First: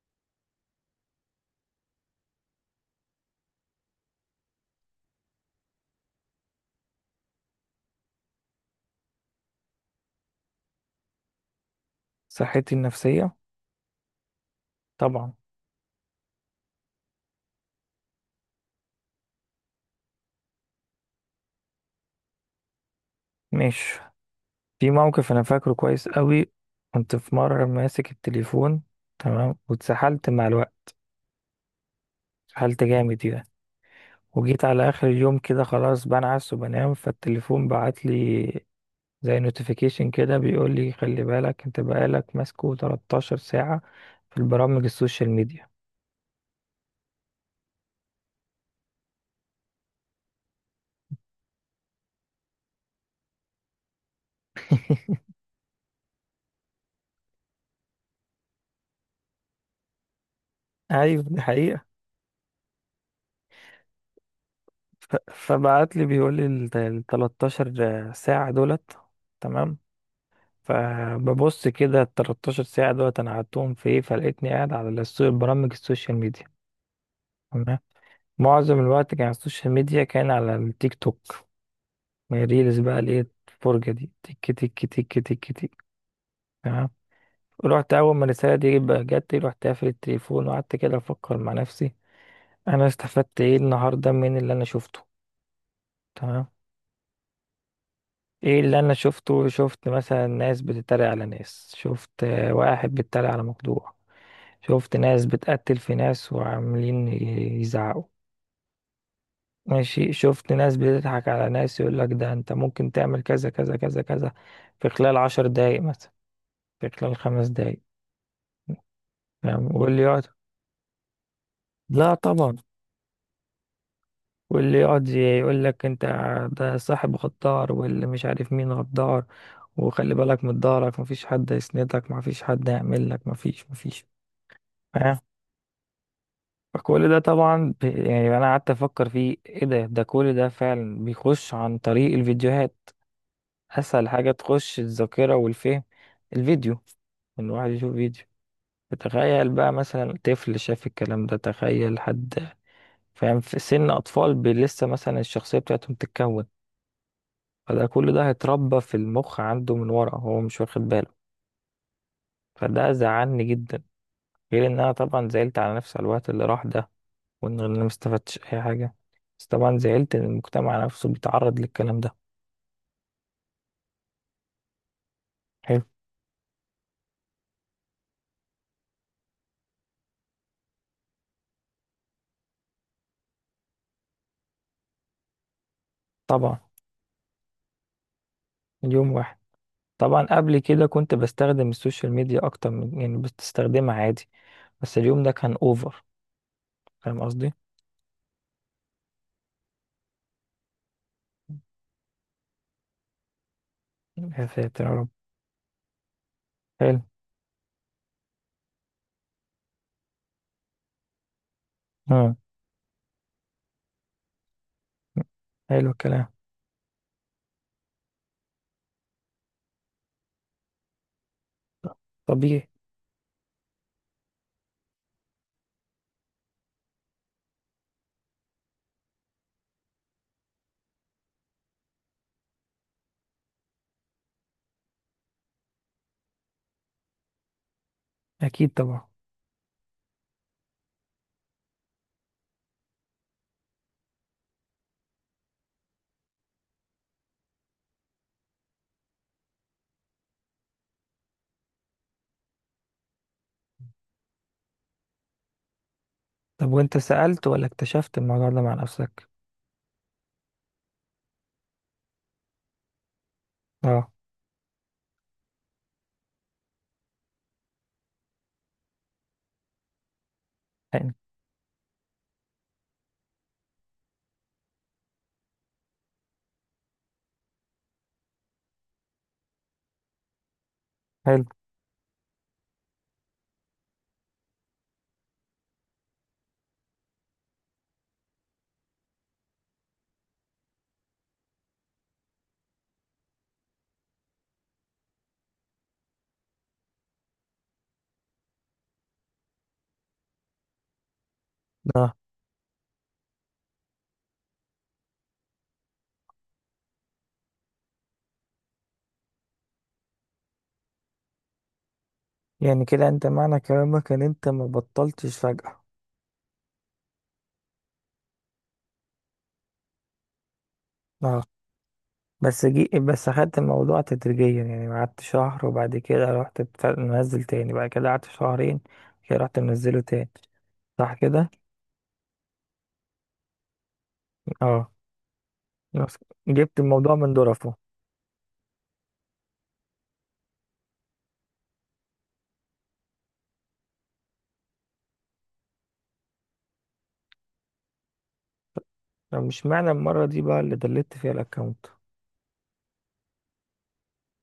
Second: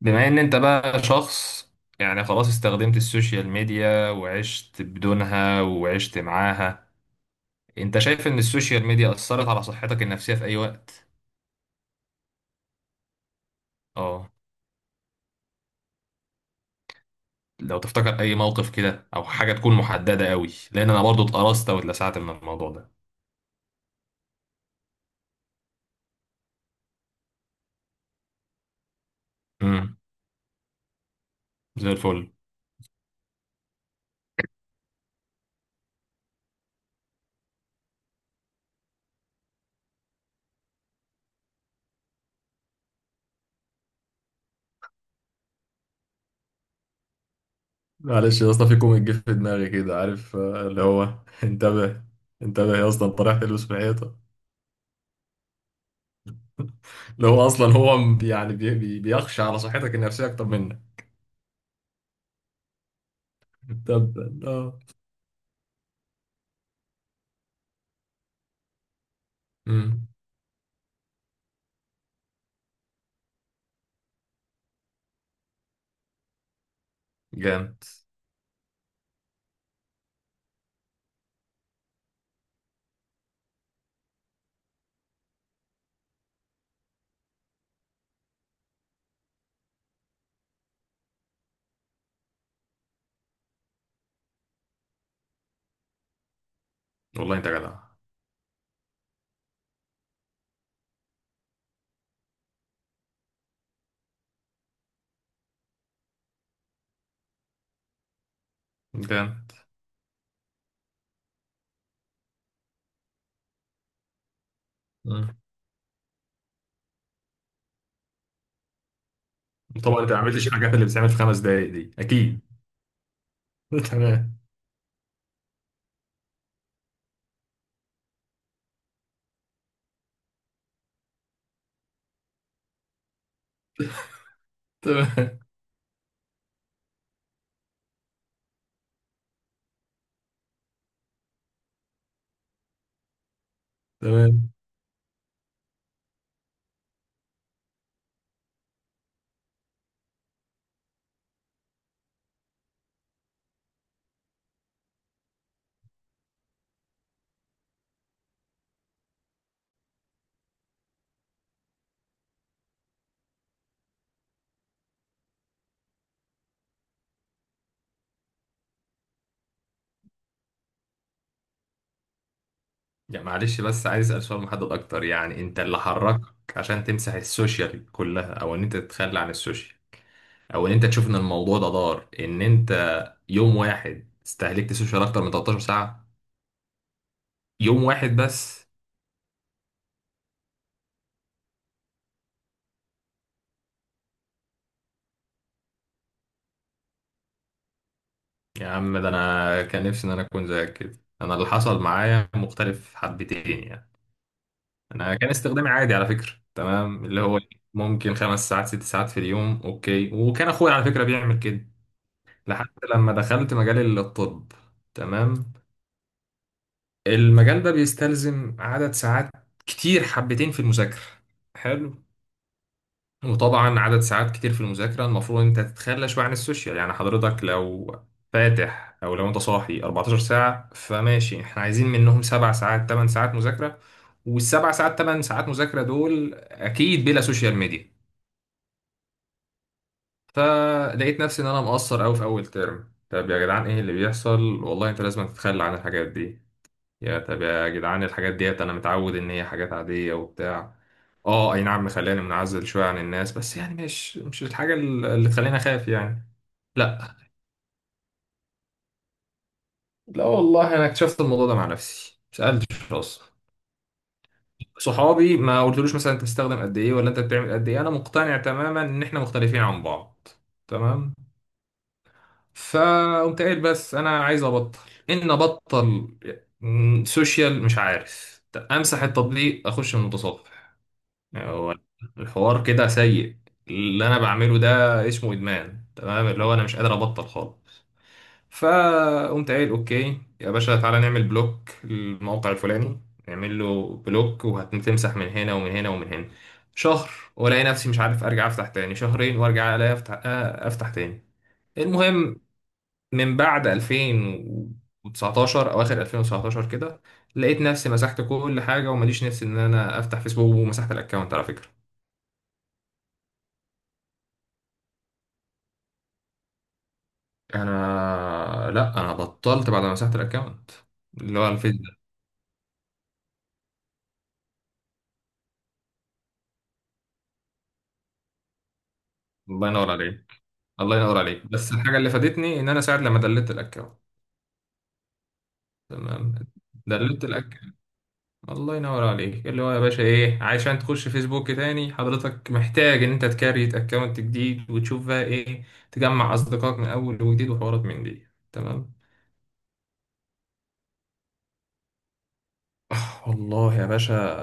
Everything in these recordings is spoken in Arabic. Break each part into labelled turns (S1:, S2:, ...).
S1: بما ان انت بقى شخص، يعني خلاص استخدمت السوشيال ميديا وعشت بدونها وعشت معاها. انت شايف ان السوشيال ميديا اثرت على صحتك النفسية في اي وقت؟
S2: صحتي النفسية،
S1: اه.
S2: طبعا.
S1: لو تفتكر اي موقف كده او حاجة تكون محددة قوي، لان انا برضو اتقرصت واتلسعت من الموضوع ده.
S2: مش في موقف أنا فاكره كويس قوي. كنت في مرة ماسك التليفون، تمام،
S1: امم
S2: واتسحلت مع الوقت.
S1: زي الفل.
S2: اتسحلت جامد يعني، وجيت على آخر اليوم كده خلاص بنعس وبنام فالتليفون بعت لي زي نوتيفيكيشن كده بيقول لي خلي بالك انت بقالك ماسكه 13 ساعة في البرامج السوشيال ميديا.
S1: معلش يا اسطى، في كوميك جه في دماغي كده، عارف اللي هو انتبه، انتبه يا اسطى انت رايح تلبس في الحيطه. اللي هو اصلا هو بيخشى على صحتك النفسيه اكتر منك.
S2: ايوه، دي حقيقة.
S1: طب.
S2: فبعت لي بيقول لي ال 13 ساعة دولت، تمام.
S1: امم.
S2: فببص كده ال 13 ساعة دولت أنا قعدتهم في إيه، فلقيتني قاعد على برامج السوشيال ميديا، تمام.
S1: جامد.
S2: معظم الوقت كان على السوشيال ميديا، كان على التيك توك، من ريلز بقى اللي هي الفرجة دي، تك تك تك تك تك، تمام. رحت أول ما الرسالة دي بقى جت، رحت قافل التليفون وقعدت كده أفكر مع نفسي أنا استفدت إيه النهاردة من اللي أنا شفته، تمام.
S1: والله انت جدع.
S2: ايه اللي انا شفته؟ شفت مثلا ناس بتتريق على ناس، شفت واحد بيتريق على مخدوع، شفت ناس بتقتل في ناس وعاملين يزعقوا،
S1: جامد.
S2: ماشي، شفت ناس بتضحك على ناس، يقول لك ده انت ممكن تعمل كذا كذا كذا كذا في خلال
S1: امم.
S2: 10 دقايق مثلا، في خلال 5 دقايق، فاهم؟ واللي
S1: طبعا انت ما
S2: يقعد
S1: عملتش الحاجات اللي بتتعمل في خمس دقايق دي،
S2: لا
S1: اكيد.
S2: طبعا.
S1: تمام.
S2: واللي يقعد يقول لك انت ده صاحب غدار، واللي مش عارف مين غدار، وخلي بالك من ضهرك، مفيش حد يسندك، مفيش حد يعمل لك، مفيش.
S1: تمام.
S2: فكل ده طبعا يعني انا قعدت افكر فيه ايه ده كل ده فعلا بيخش عن طريق الفيديوهات. اسهل حاجة
S1: تمام.
S2: تخش الذاكرة والفهم الفيديو، ان الواحد يشوف فيديو. تخيل بقى مثلا طفل شاف الكلام ده، تخيل حد فاهم في سن اطفال لسه مثلا الشخصية بتاعتهم تتكون. فده كل ده هيتربى في المخ عنده من ورا هو مش واخد باله، فده زعلني جدا. غير ان انا طبعا زعلت على نفسي على الوقت اللي راح ده، وان انا ما استفدتش اي حاجه. بس طبعا زعلت ان المجتمع نفسه بيتعرض للكلام ده.
S1: يعني معلش، بس عايز اسال سؤال محدد اكتر، يعني انت اللي
S2: حلو.
S1: حركك عشان تمسح السوشيال كلها او ان انت تتخلى عن السوشيال، او ان انت تشوف ان الموضوع ده ضار، ان انت يوم واحد استهلكت السوشيال اكتر من 13 ساعه؟
S2: طبعا.
S1: يوم واحد بس.
S2: اليوم واحد؟ طبعا، قبل كده كنت بستخدم السوشيال ميديا اكتر من، يعني بستخدمها عادي، بس اليوم ده كان اوفر، فاهم قصدي؟
S1: يا عم، ده انا كان نفسي ان انا اكون زيك كده، انا اللي حصل معايا مختلف حبتين يعني.
S2: يا ساتر يا رب.
S1: انا كان استخدامي عادي على فكره،
S2: حلو.
S1: تمام، اللي هو ممكن خمس ساعات ست ساعات في اليوم، اوكي. وكان اخويا على فكره بيعمل كده
S2: اه.
S1: لحد لما دخلت مجال الطب. تمام.
S2: حلو الكلام.
S1: المجال ده بيستلزم عدد ساعات كتير حبتين في المذاكره. حلو.
S2: طبيعي.
S1: وطبعا عدد ساعات كتير في المذاكرة المفروض انت تتخلى شوية عن السوشيال، يعني حضرتك لو فاتح او لو انت صاحي 14 ساعة، فماشي، احنا عايزين منهم سبع ساعات 8 ساعات مذاكرة، والسبع ساعات 8 ساعات مذاكرة دول اكيد بلا سوشيال ميديا.
S2: اكيد طبعا.
S1: فلقيت نفسي ان انا مقصر قوي في اول ترم طب، يا جدعان ايه اللي بيحصل، والله انت لازم تتخلى عن الحاجات دي يا طب، يا جدعان الحاجات ديت انا متعود ان هي حاجات عادية وبتاع، اه اي نعم مخلاني منعزل شوية عن الناس، بس يعني مش الحاجة اللي تخليني اخاف يعني.
S2: طب وانت
S1: لا.
S2: سألت ولا اكتشفت الموضوع ده مع نفسك؟
S1: والله انا اكتشفت الموضوع ده مع نفسي، مسألتش اصلا.
S2: اه.
S1: صحابي ما قلتلوش مثلا انت بتستخدم قد ايه ولا انت بتعمل قد ايه، انا مقتنع تماما ان احنا مختلفين عن بعض.
S2: يعني.
S1: تمام. فقمت قايل بس انا عايز ابطل، ان ابطل، سوشيال مش عارف، امسح التطبيق، اخش من المتصفح.
S2: حلو.
S1: هو الحوار كده سيء، اللي انا بعمله ده اسمه ادمان، تمام، اللي هو انا مش قادر ابطل خالص. فقمت قايل اوكي يا باشا، تعالى نعمل بلوك للموقع الفلاني، نعمل له بلوك، وهتمسح من هنا ومن هنا ومن هنا. شهر، والاقي نفسي مش عارف ارجع افتح تاني. شهرين، وارجع الاقي افتح افتح تاني.
S2: اه.
S1: المهم، من بعد 2019، اواخر 2019 كده، لقيت نفسي مسحت كل حاجه وماليش نفسي ان انا افتح فيسبوك، ومسحت الاكونت على فكره.
S2: يعني كده انت معنى كلامك ان انت ما بطلتش فجأة؟
S1: انا لا، انا بطلت بعد ما مسحت الاكونت اللي
S2: اه.
S1: هو الفيس ده.
S2: بس اخدت الموضوع تدريجيا، يعني قعدت شهر، وبعد كده رحت منزل تاني، بعد كده قعدت شهرين كده، رحت
S1: الله ينور
S2: منزله تاني.
S1: عليك. الله
S2: صح
S1: ينور عليك،
S2: كده.
S1: بس الحاجه اللي فادتني ان انا ساعه لما دلت الاكونت.
S2: اه. بس
S1: تمام.
S2: جبت الموضوع
S1: دلت
S2: من ظرفه.
S1: الاكونت. الله ينور عليك، اللي هو يا باشا ايه عشان تخش فيسبوك تاني، حضرتك محتاج ان انت تكريت اكونت جديد وتشوف بقى ايه، تجمع اصدقائك من اول وجديد وحوارات من دي. تمام.
S2: طب مش معنى المرة دي بقى اللي دلت فيها الاكونت؟
S1: والله يا باشا،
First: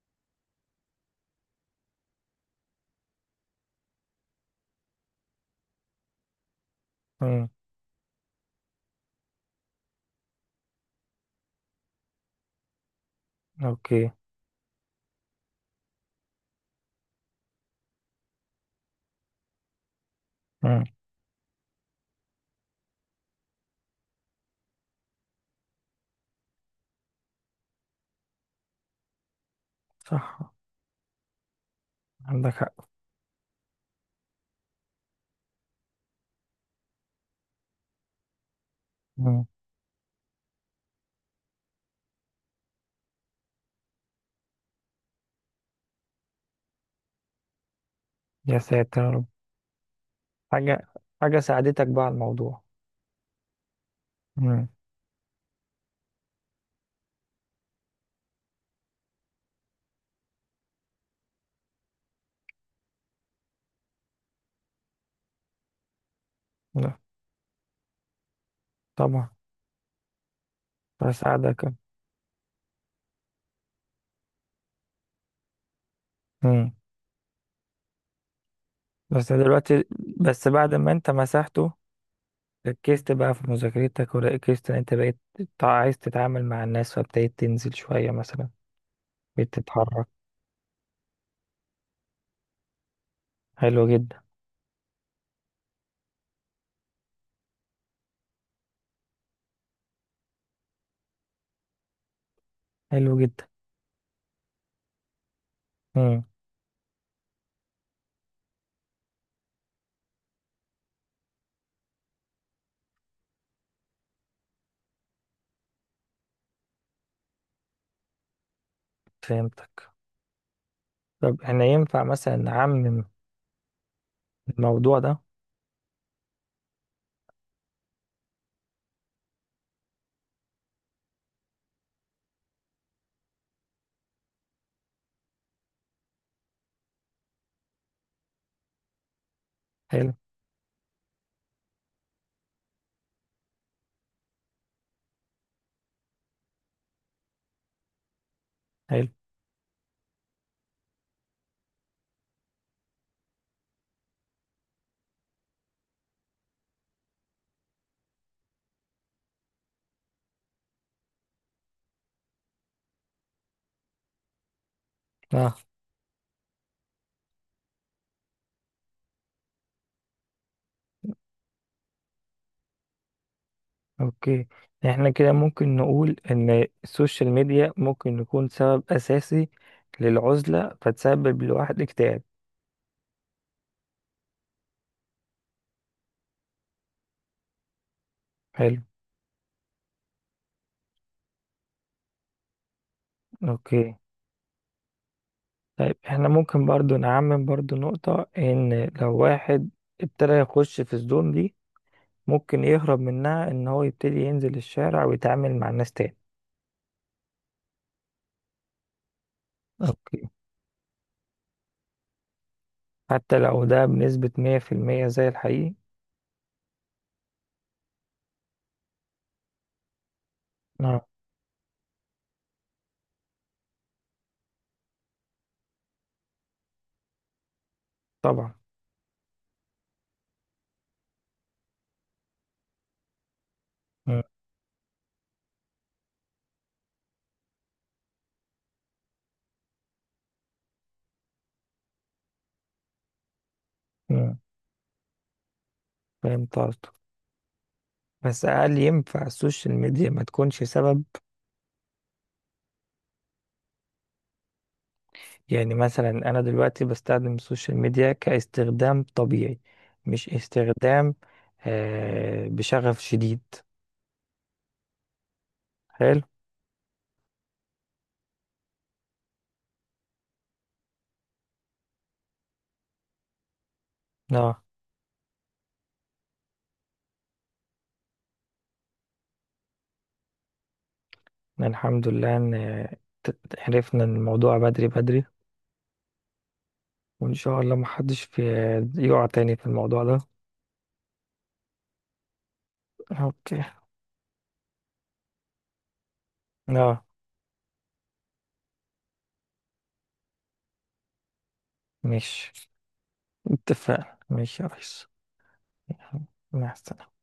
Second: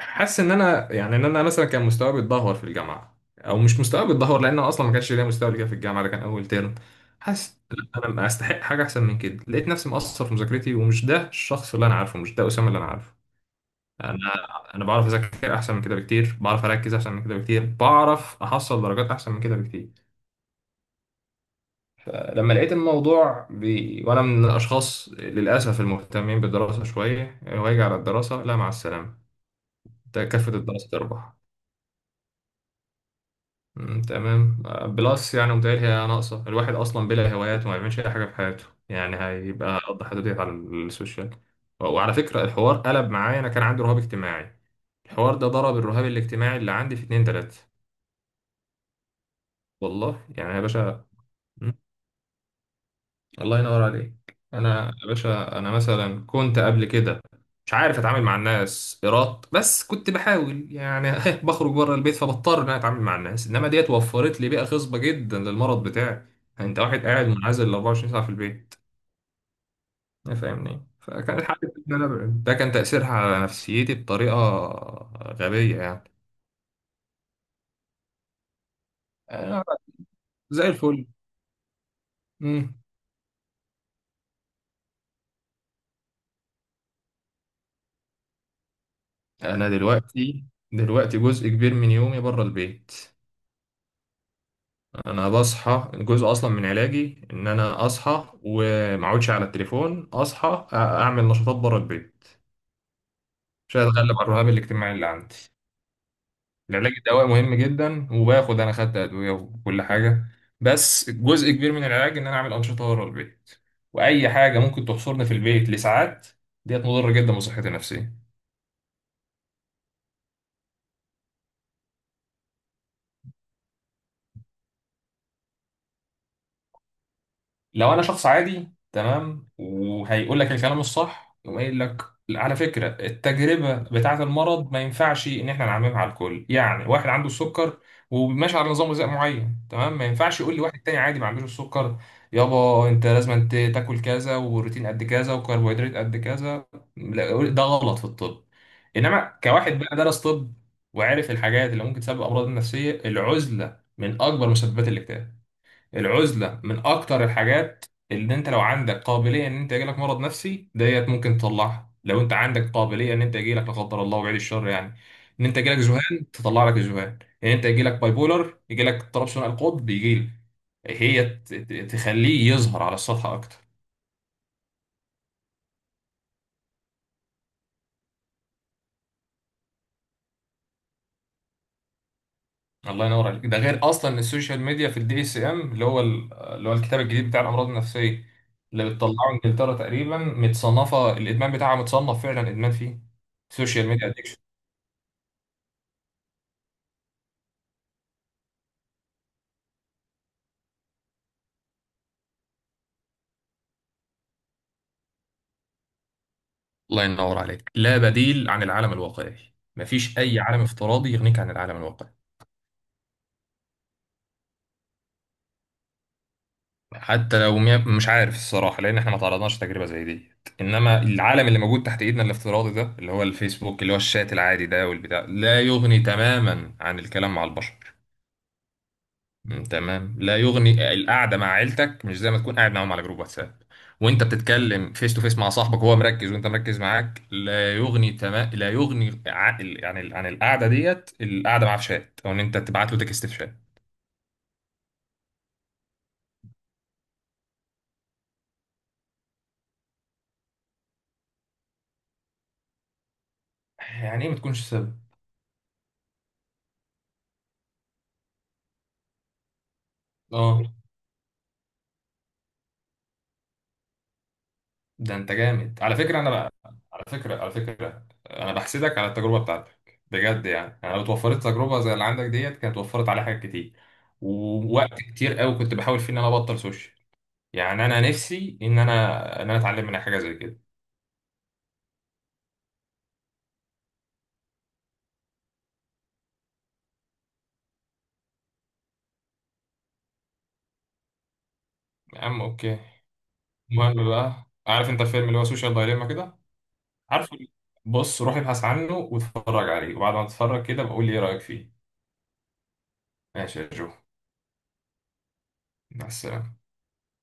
S1: حاسس ان انا يعني ان انا مثلا كان مستواي بيتدهور في الجامعه، او مش مستواي بيتدهور لان أنا اصلا ما كانش ليا مستوى قبل كده في الجامعه، ده كان اول ترم.
S2: امم.
S1: حاسس لأ، انا استحق حاجه احسن من كده، لقيت نفسي مقصر في مذاكرتي، ومش ده الشخص اللي انا عارفه، مش ده اسامه اللي انا عارفه.
S2: اوكي.
S1: انا انا بعرف اذاكر احسن من كده بكتير، بعرف اركز احسن من كده بكتير، بعرف احصل درجات احسن من كده بكتير.
S2: امم.
S1: لما لقيت الموضوع وانا من الاشخاص للاسف المهتمين بالدراسه شويه، واجي على الدراسه لا مع السلامه، ده كافه
S2: صح.
S1: الدراسه تربح.
S2: عندك حق.
S1: تمام بلس يعني متهيألي هي ناقصة، الواحد أصلا بلا هوايات وما بيعملش أي حاجة في حياته، يعني
S2: امم.
S1: هيبقى قضى حياته ديت على السوشيال. وعلى فكرة الحوار قلب معايا، أنا كان عندي رهاب اجتماعي، الحوار ده ضرب الرهاب الاجتماعي اللي عندي في اتنين تلاتة.
S2: يا ساتر يا رب.
S1: والله يعني يا
S2: حاجة
S1: باشا.
S2: حاجة ساعدتك بقى على الموضوع؟
S1: الله ينور عليك،
S2: امم.
S1: انا يا باشا انا مثلا كنت قبل كده مش عارف اتعامل مع الناس ايراد، بس كنت بحاول يعني بخرج بره البيت فبضطر ان انا اتعامل مع الناس، انما ديت وفرت لي بيئه خصبه جدا للمرض بتاعي، يعني انت
S2: لا
S1: واحد قاعد منعزل 24 ساعه في البيت،
S2: طبعا.
S1: إيه فاهمني، فكان الحل
S2: بساعدك.
S1: إن أنا أبعد. ده كان تاثيرها على نفسيتي بطريقه غبيه يعني.
S2: امم. بس
S1: أنا
S2: دلوقتي بس
S1: زي
S2: بعد ما
S1: الفل.
S2: انت مسحته
S1: مم.
S2: ركزت بقى في مذاكرتك، وركزت ان انت بقيت عايز تتعامل مع الناس، فابتديت تنزل شوية مثلا، بقيت
S1: انا
S2: تتحرك.
S1: دلوقتي، دلوقتي جزء كبير من يومي بره البيت.
S2: حلو جدا.
S1: انا بصحى، جزء اصلا من علاجي ان انا اصحى وما اقعدش على التليفون، اصحى اعمل نشاطات بره البيت
S2: حلو جدا.
S1: عشان اتغلب على الرهاب الاجتماعي اللي عندي.
S2: امم.
S1: العلاج الدوائي مهم جدا، وباخد، انا خدت ادويه وكل حاجه، بس جزء كبير من العلاج ان انا اعمل انشطه بره البيت. واي حاجه ممكن تحصرني في البيت لساعات ديت مضره جدا بصحتي النفسيه.
S2: فهمتك. طب احنا ينفع مثلا نعمم الموضوع ده؟
S1: لو انا شخص عادي تمام وهيقول لك الكلام الصح، يقوم قايل لك على فكره التجربه بتاعه المرض ما ينفعش ان احنا نعممها على الكل. يعني واحد عنده السكر وماشي على نظام غذائي معين، تمام، ما
S2: حلو.
S1: ينفعش يقول لي واحد تاني عادي ما عندوش السكر يابا انت لازم انت تاكل كذا، وبروتين قد كذا، وكربوهيدرات قد كذا، لا، ده غلط في الطب.
S2: حلو.
S1: انما كواحد بقى درس طب، وعارف الحاجات اللي ممكن تسبب امراض نفسيه، العزله من اكبر مسببات الاكتئاب. العزلة من أكتر الحاجات اللي أنت لو عندك قابلية إن أنت يجيلك مرض نفسي، ديت ممكن تطلعها، لو أنت عندك قابلية إن أنت يجيلك لا قدر الله وبعيد الشر يعني، إن
S2: اه.
S1: أنت يجيلك ذهان تطلع لك الذهان، إن أنت يجيلك باي بولر يجيلك اضطراب ثنائي القطب، يجيلك، هي تخليه يظهر على السطح أكتر.
S2: اوكي. احنا كده ممكن نقول ان السوشيال ميديا ممكن نكون سبب اساسي للعزلة، فتسبب لواحد اكتئاب.
S1: الله ينور عليك. ده غير أصلا إن السوشيال ميديا في الدي اس إم اللي هو اللي هو الكتاب الجديد بتاع الأمراض النفسية
S2: حلو.
S1: اللي بتطلعه إنجلترا، تقريبا متصنفة، الإدمان بتاعها متصنف فعلا إدمان فيه سوشيال
S2: اوكي.
S1: ميديا.
S2: طيب احنا ممكن برضو نعمم برضو نقطة ان لو واحد ابتدى يخش في الزون دي، ممكن يهرب منها ان هو يبتدي ينزل الشارع ويتعامل مع الناس تاني.
S1: الله ينور عليك، لا بديل عن العالم الواقعي، مفيش
S2: اوكي.
S1: اي عالم افتراضي يغنيك عن العالم الواقعي.
S2: حتى لو ده بنسبة 100% زي الحقيقي.
S1: حتى لو مش عارف الصراحه، لان احنا ما تعرضناش لتجربه زي دي،
S2: نعم.
S1: انما العالم اللي موجود تحت ايدنا الافتراضي ده اللي هو الفيسبوك، اللي هو الشات العادي ده والبتاع، لا يغني تماما عن الكلام مع البشر.
S2: طبعا.
S1: تمام. لا يغني القعده مع عيلتك مش زي ما تكون قاعد معاهم على جروب واتساب،
S2: مم.
S1: وانت بتتكلم فيس تو فيس مع صاحبك وهو مركز وانت مركز معاك، لا يغني، تمام، لا يغني عن القعده ديت، القعده معاه في شات او ان انت تبعت له تكست في شات.
S2: مم. فهمت قصدك. بس هل ينفع السوشيال ميديا ما تكونش سبب؟
S1: يعني ايه ما تكونش سبب؟
S2: يعني مثلا أنا دلوقتي بستخدم السوشيال ميديا كاستخدام طبيعي، مش
S1: اه.
S2: استخدام بشغف شديد.
S1: ده انت جامد على
S2: حلو.
S1: فكره، انا بقى، على فكره، انا بحسدك على التجربه بتاعتك بجد يعني، انا لو اتوفرت تجربه زي اللي عندك ديت كانت وفرت عليا حاجات كتير
S2: اه.
S1: ووقت كتير قوي كنت بحاول فيه ان انا ابطل سوشيال، يعني انا نفسي ان انا اتعلم منها حاجه زي كده.
S2: الحمد لله ان عرفنا الموضوع بدري بدري، وان شاء الله محدش يقع تاني في الموضوع ده.
S1: يا عم اوكي.
S2: اوكي.
S1: المهم بقى، عارف انت الفيلم اللي هو سوشيال دايليما كده؟
S2: اه.
S1: عارفه؟ بص روح ابحث عنه واتفرج عليه، وبعد ما تتفرج كده بقول لي ايه رايك فيه.
S2: مش
S1: ماشي يا جو.
S2: اتفقنا مش يا ريس؟
S1: مع السلامه.
S2: مع السلامة.